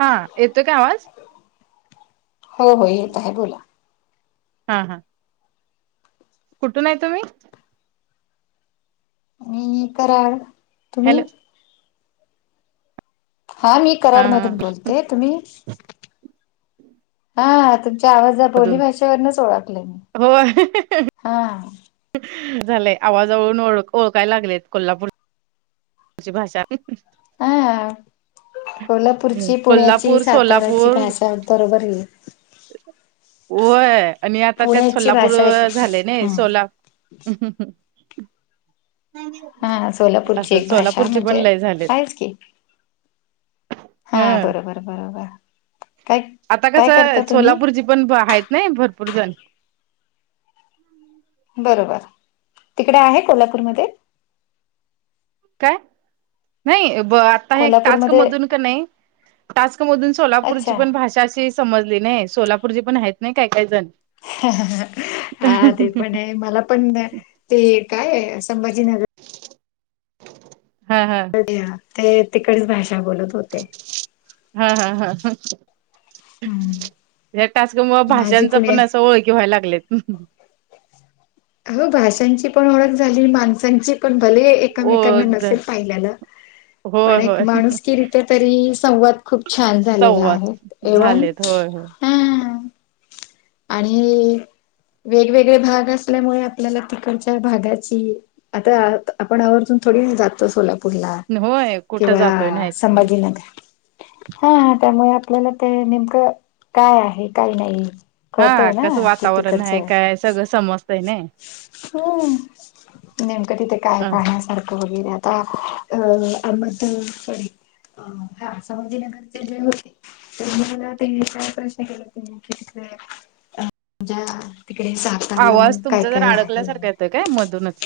हा ये. हो हो येत आहे बोला. हा हा. कुठून आहे तुम्ही? कराल हॅलो तुम्ही? हा मी कराड मधून बोलते तुम्ही हा तुमच्या आवाज बोली मधून भाषेवरनच ओळखलं मी होय हा. झालंय आवाजवळून ओळख ओळखाय लागलेत कोल्हापूर ची भाषा हा. कोल्हापूरची पुण्याची कोल्हापूर सातार्याची सोलापूर भाषा बरोबर आहे. होय आणि आता त्यात पुण्याची सोलापूर भाषा एक झाले नाही हम्म सोलाप ह. हा सोलापूरची असं एक भाषा सोलापूरचे पण म्हणजे, लय झालेत आहेच की ह हा बरोबर बरोबर. काय आता काय करता कसं तुम्ही सोलापूरची पण आहेत नाही भरपूर जण बरोबर तिकडे आहे कोल्हापूरमध्ये काय नाही ब आता कोल्हापूरमध्ये टास्कमधून का नाही टास्क मधून सोलापूरची अच्छा पण भाषा अशी समजली नाही सोलापूर जी पण आहेत नाही काय काय जण हा ते पण आहे मला पण ते काय संभाजीनगर हा हा. ते तिकडेच भाषा बोलत होते. हा हा हा ह. हम्म या, टास्क मूळ माझी भाषांचा पुणे पण असं ओळखी व्हायला लागलेत. हो भाषांची पण ओळख झाली माणसांची पण भले एमेकांना ओळख झा नसेल पाहिल्या होय पण एक होय माणूस तरी संवाद खूप छान झालेले संवाद आहेत एवन झालेत होय होय आणि वेगवेगळे भाग असल्यामुळे आपल्याला तिकडच्या भागाची आता आपण आवरतून थोडी जातचो ला ूरला होय कुठं किंवा जातोय नाहीच की संभाजीनगर हा त्यामुळे आपल्याला ते नेमकं काय आहे काही नाही. हा कळतय ना कसं ते वातावरण तिकडचं आहे काय सगळं समजत आहे नाही. हम्म नेमकं तिथे काय असं. पाहण्यासारखं. वगैरेता अ अहमदडे अ हा संभाजीनगरचे ज होते. तर मला ते काय प्रश्न केला त तथडे अझ्या तिकडे स आवाज तुमचा जर अडकल्यासारखा येतं काय मधूनच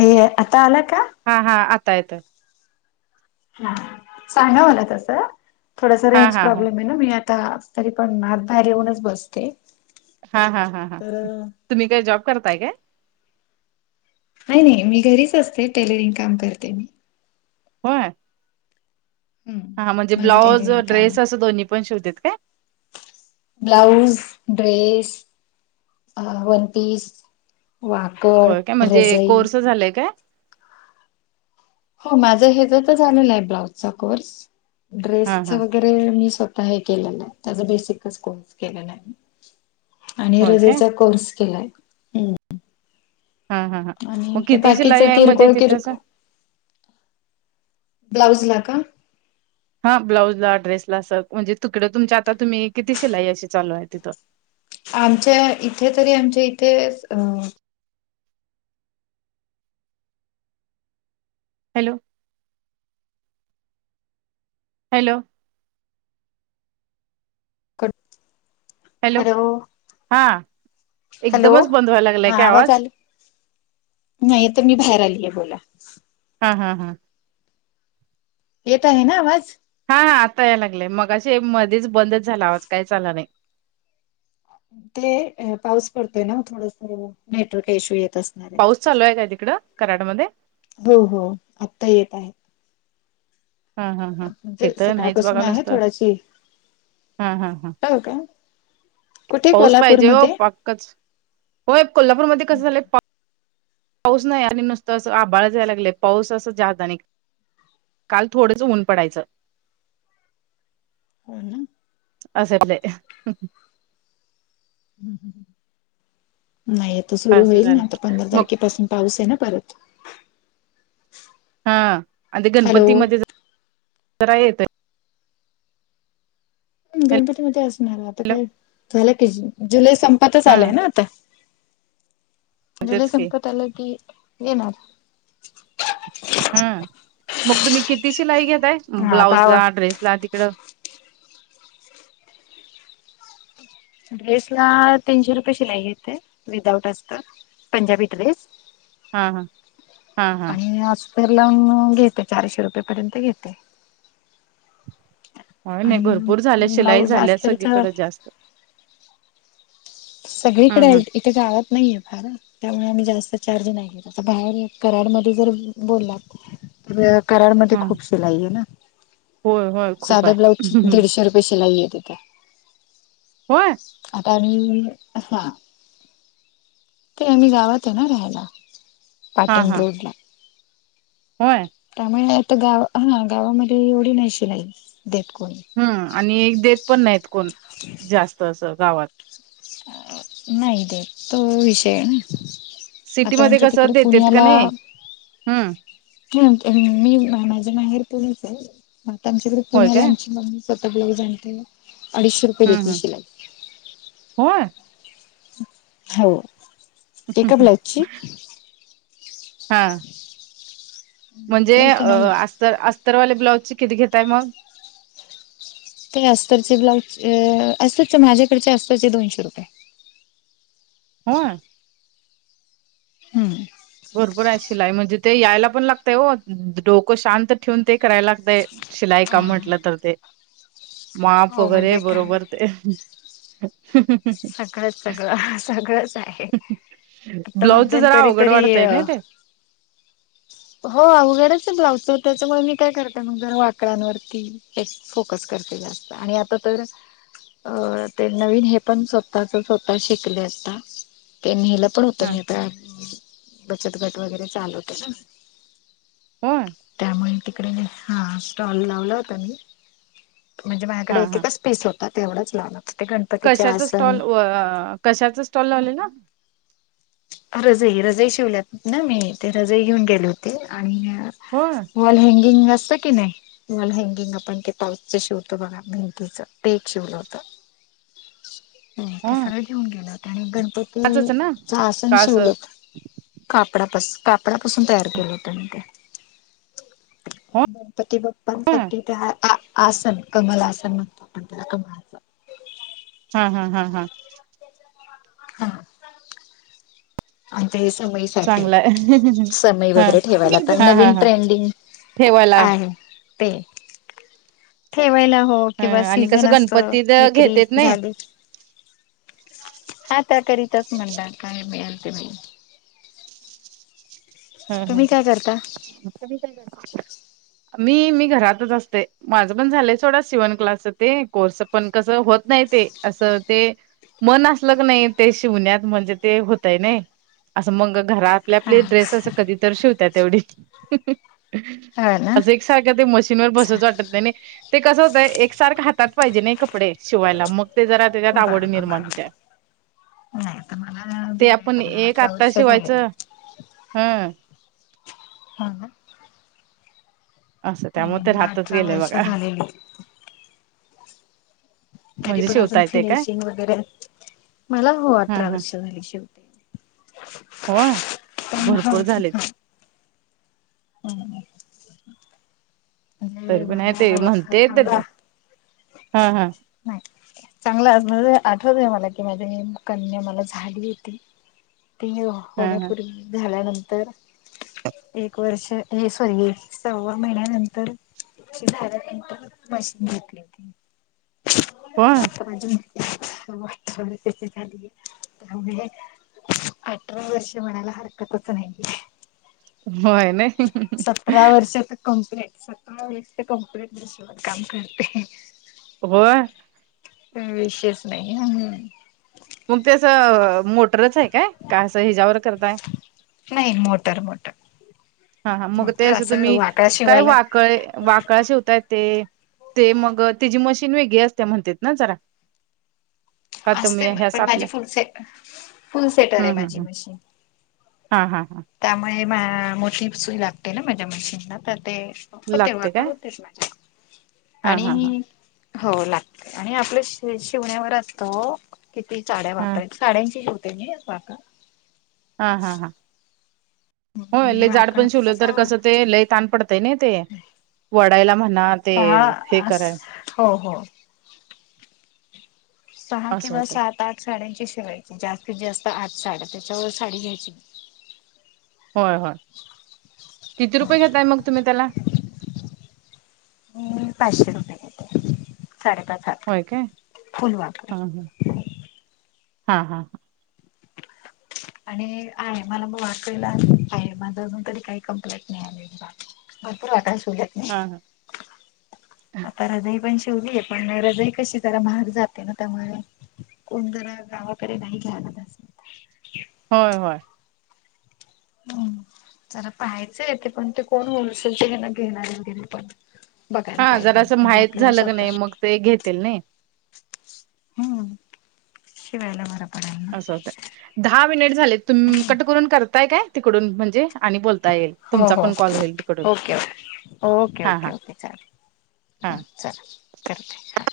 अ आता आला का? हा हा आता येत. हा सांगा मला तसं थोडस हा रेंज हा हा प्रॉब्लेम आहे. मी आता तरी पण नात बाहेर येऊनच बसते. हा हा हा हा तर तुम्ही काय जॉब करताय काय? ह नाही मी घरीच असते टेलरिंग काम करते मी हो. हा म्हणजे हम्म माझं ब्लाऊज टेलरिंग काम ड्रेस आहे असं दोन्ही पण, शिवते काय? ब्लाऊज ड्रेस अ वन पीस वाकड रजाई झालंय काय? हो माझं हेच तर झालेलं आहे ब्लाऊजचा कोर्स ड्रेस हा व हा वरे मी स्वतः हे केलेलं आहे त्याचा बेसिकच कोर्स केले नाही. आणि होय काय रजेचा कोर्स केलाय. हा हा हा आणि मग हे किती बाकीच शिलाई आहे म्हणजे किरकोळ, तिथं असं किरकोळ ब्लाऊज ला का हा ब्लाउजला ड्रेसला असग म्हणजे तुकडें तुमच्या आता तुम्ही किती शिलाई अशी चालू आहे तिथं आमच्या इथे तरी आमच्या इथे हॅलो हॅलो खट हॅलो हा हॅलो एकदमच बंद व्हायला लागलाय हा काय आवाज आला नाही तर मी बाहेर आलीय बोला हा, हा, हा येत आहे ना आवाज हा आता याय लागलंय मगाशी मध्येच बंदच झाला आवाज काही च आला नाही ते पाऊस पडतोय ना थोडस नेटवर्क इश्यू येत असत पाऊस चालू आहे काय तिकडं कराडमध्ये हो, हो आत्ता येत आहेत हा, हा, हा हे म्हणजे तर नाहीच सकाळपासून बघा आहे नुसत थोडाशी हम, हम, हम हो का कुठे पाऊस पाहिजे हो कोल्हापूरमध्ये हो कोल्हापूरमध्ये कस झालंय पाऊस नाही आणि नुसतं असं आबााळ जायला लागलंय पाऊस असं जाात आणि काल थोडंसं ऊन पडाचं हो ना आ सर्ले नाही तर सुरु असं होईल ना झालं आता पंधरा मग तारखेपासून पाऊस आहे ना परत हा आणि ते हॅलो गणपतीमध्ये जरा येत गणपती मध्ये असणार आता हॅलो काय झालं की जुलै संपतच आलाय हा ना आता जुल तेच की संपत आलं की येणार हम्म मग तुम्ही किती शिलाई घताय हा ब्लाउज आता ला ड्रेस ला तिकड ड्रेस ला तीनशे रुपये शिलाई घेते विदाउट असत पंजाबी ड्रेस हा, हा हा हा आणि असज फर लावून घेते चारशे रुपये पर्यंत घेते होय नाही आणि भरपूर झाल्या शिलाई ब्लाऊज झाल्या अस्तरच सगळीकडे जास्त सगळीकडे हम्म हम्म इथे गावात नाहीये फार त्यामुळे आम्ही जास्त चार्ज नाही घेत आ बाहेर कराडमध्ये जर बोललात तर कराडमध्ये हम्म खूप सिलाई आहे ना होय होय खूप साधा ब्लाऊज आहे दीडशे रुपये शिलाई ये इथ होय आता म अछा ते आम्ही गावाातो ना राहिला हा पाटण हा रोड ला होय त्यामुळे आता गाव हा गावामध्ये एवढी नाहीशि नाहीई देत कोणी हम्म आणि एक देत पण नाहीत कोण जास्त असं गावात अ नाही ते तो विषय ना आता सिटीमध्ये आच्या तिकडे कसं देतेत का पुण्याला नाही हम्म हा मी माझ्या माहेर पुणेच आहे आता आमच्याकडे होय पुण्या आला काय आमची मम्मी सतक लोक जणते अडीचशे रुपये हम्, देते हम् शिलाई होय हो एका ब्लाऊजची हा म्हणजे आपल्या इथे अ नाही. अस्तर अस्तरवाले ब्लाउजचे किती घेताय मग? ते अस्तरचे ब्लाउजचे अस्तरचे माझ्याकडचे अस्तरचे दोनशे रुपये हा हम्म. भरपुर आहे शिलाय म्हणजे ते यायला पण लागतय ओ डोकं शांत ठेऊून ते करायला लागतय शिलाई काम म्हटलं तर ते. माप हो वगैरे म्हणजे काय बरोबर ते सगळंच सगळं सगळंच आहे आता ब्लाउजच मधन जरा तरी अवघड तरी वाटतय ना ते [unintelligible] हो अवघडच आहे ब्लाउजच तर त्याच्यामुळे मी काय करते मग जर वाकडांवरती तेच फोकस करतेत आणि आता तर ते नवीन हे पण स्वतःच स्वतः शिकले आता ते नेलं पण होत हा मी-' बचत गट वगैरे चालवते ना मी हो त्यामुळे हा स्टॉल लावला होता मी म्हणजे हा माझ्याकडे एक हा एकच पीस होत तेवढाच लावणार ते गणपती कशाचा स्टॉल व कशाचा स्टॉल लावलेला? रजई रजई शिवल्यात ना मी ते रजई घेऊन गेले होते आणि होय. वॉल हँगिंग असतं की नाही. वाँल हँंगिंग आपण ते पाऊसच शिवतो बघा भेंतीच ते एक शिवलं होत. हो ते सगळं घेऊन गेलं होत आणि गणपती आचच ना? आासन का शिवल असं होत. कापडापासून कापडापासून तयार केलं होत मी ते. हो. गणपती हा बाप्पांसाठी ते ह आ आसन कमल आसन म्हणतात आपण त्याला कमळाच. हा हा हा हा हम [unintelligible] चांगलाय अ समई वगैरे ठेवायला तर हहं हा नवीन हा.. ट्रेंडिंग ठेवायला. आहे ते ठेवायला हो किंवा हं आणि सीझन कसं असत गणपतीत विक्री घेतेत नाही झाली. हा त्या करीताच म्हणता काय मिळाल ते मिलं हमम.. तुम्ही काय करता [unintelligible] मी मी घरातच असते. माझं पण झालंय सोडा सिवन क्लासच ते कोर्स. पण कसं होत नाही ते असं ते. मन असलं की नाही ते शिवण्यात. म्हणजे ते होतय नाही. असं मग घर आपले हा आपले ड्रेस असं कधी तर शिवत तेवढी. हः.. ह ना असं एक सारखं ते मशीनवर अच्छा बसूचं वाटत नाहीनी. ते कसं होतंय एकसारखं हातात पाहिजे नाही कपडे शिवायला मग. ते जरा त्याच्यात आवडी बरोबर निर्माण बरोबर होत्या. नाही तर मला ते झाले आपण आता मला एक अठरा आत्ता वर्ष झालेली शिवायचं हं हा हा असं त्यामुळे ते मला राहतच अठरा गेलेय वर्ष बघा. झालेली तरी म्हणजे पण अजून शिवता येते काय फिनिशिंग वगैरे मला हो हा अठरा हा वर्ष झाली शेवटी होय? प ह ह [unintelligible] हम् [unintelligible] तरी पण हाय मला तेम्हणतेत चांगला कां हा चांगलं आठ आठवतय, मला की माझी कन्या मला झाली होती. ती, हा हा होण्यापूर्वी झाल्यानंतर एक वर्षे ये सोयली सव्वा महिन्यानंतर [inaudible] मशीन घेतली होती. होय. [unintelligible] अठरा वर्ष म्हणायला हरकतचं नाहीे. होय, नाय अहह सतरा वर्ष तर कंप्लीट सतरा वर्ष कंप्लीट मशीन वर काम करते. होय. विशेष नाही हम. मग ते असं मोटरच आहे, काय काय असं हॆच्या्वर करताय? नाही मोटर बोटर हा हा मग त्या दिवशी तुम्ही, वाकळा काय शिवायला वाकळ वा काय शिवतायत? ते मग तेजी मशीन वेगळी असत्या म्हणतात ना जरा. [inaudible] असते तुम्ही म ह्याच पण माझी आपल्या फुल सेटर फुल सेटर आहे हम्म हम्म माझी हम्म मशीन. हा हा हा. त्यामुळे मा मोठी सुई लागते ना माझ्या मशीनला तर, ते हो तेव्हा लागते का काय होतेच, माझ्या हा आणि हा हा मी हो लागतं, आणि आपल्या शिवण्यावर असत ओ किती साड्या हा वापराच्या? साड्यांचे शिवते मी वाकळा. हा हा हा होय म्हणजे लय जाड वाकड पण शिवले, तर कसं ते लय ताण पडतय न ते वडायला म्हणा ते हा हे ह कराय हो हो हो. सहा असं किंवा होतं सात आठ साड्यांची शिवायची जास्तीत जास्त आठ साड्या त्याच्यावर साडी घ्यायची होय होय किती रुपये घेताय, मग तुम्ही त्याला? मी पाचशे रुपये घेते साडेपाच हात होय, काय फुल वाकड हा हा हा हा हा. [inaudible] आणि आहे [unintelligible] अजून काही कंप्लेंट नाही आलेली बा. भरपूर वाकळा शिवल्यात नी. [inaudible] आता रजई पण शिवलीय पण रजाई काशी, जरा महाग जाते ना त्यामुळे गावा कडे नाही घ्यायला पाहिजे. होय होय. हम्म! जरा पाहायचं येते पण ते कोण होलसेल ते घेणार घेणारचं तेनी पण बघायला हा पाहिजे जरास म्हणजे माहित आपल्याला झालं, क स्वतः नाही मग ते घेतील नाही. हम्म! शिवायला बर पडलं. [unintelligible] दहा मिनिट झाले तुम कट करून करताय काय तिकडून म्हणजे? आणि बोलता येईल, हो तुमचा हो पण कॉल होईल तिकडून हा हा. हा हा चला, करते हा.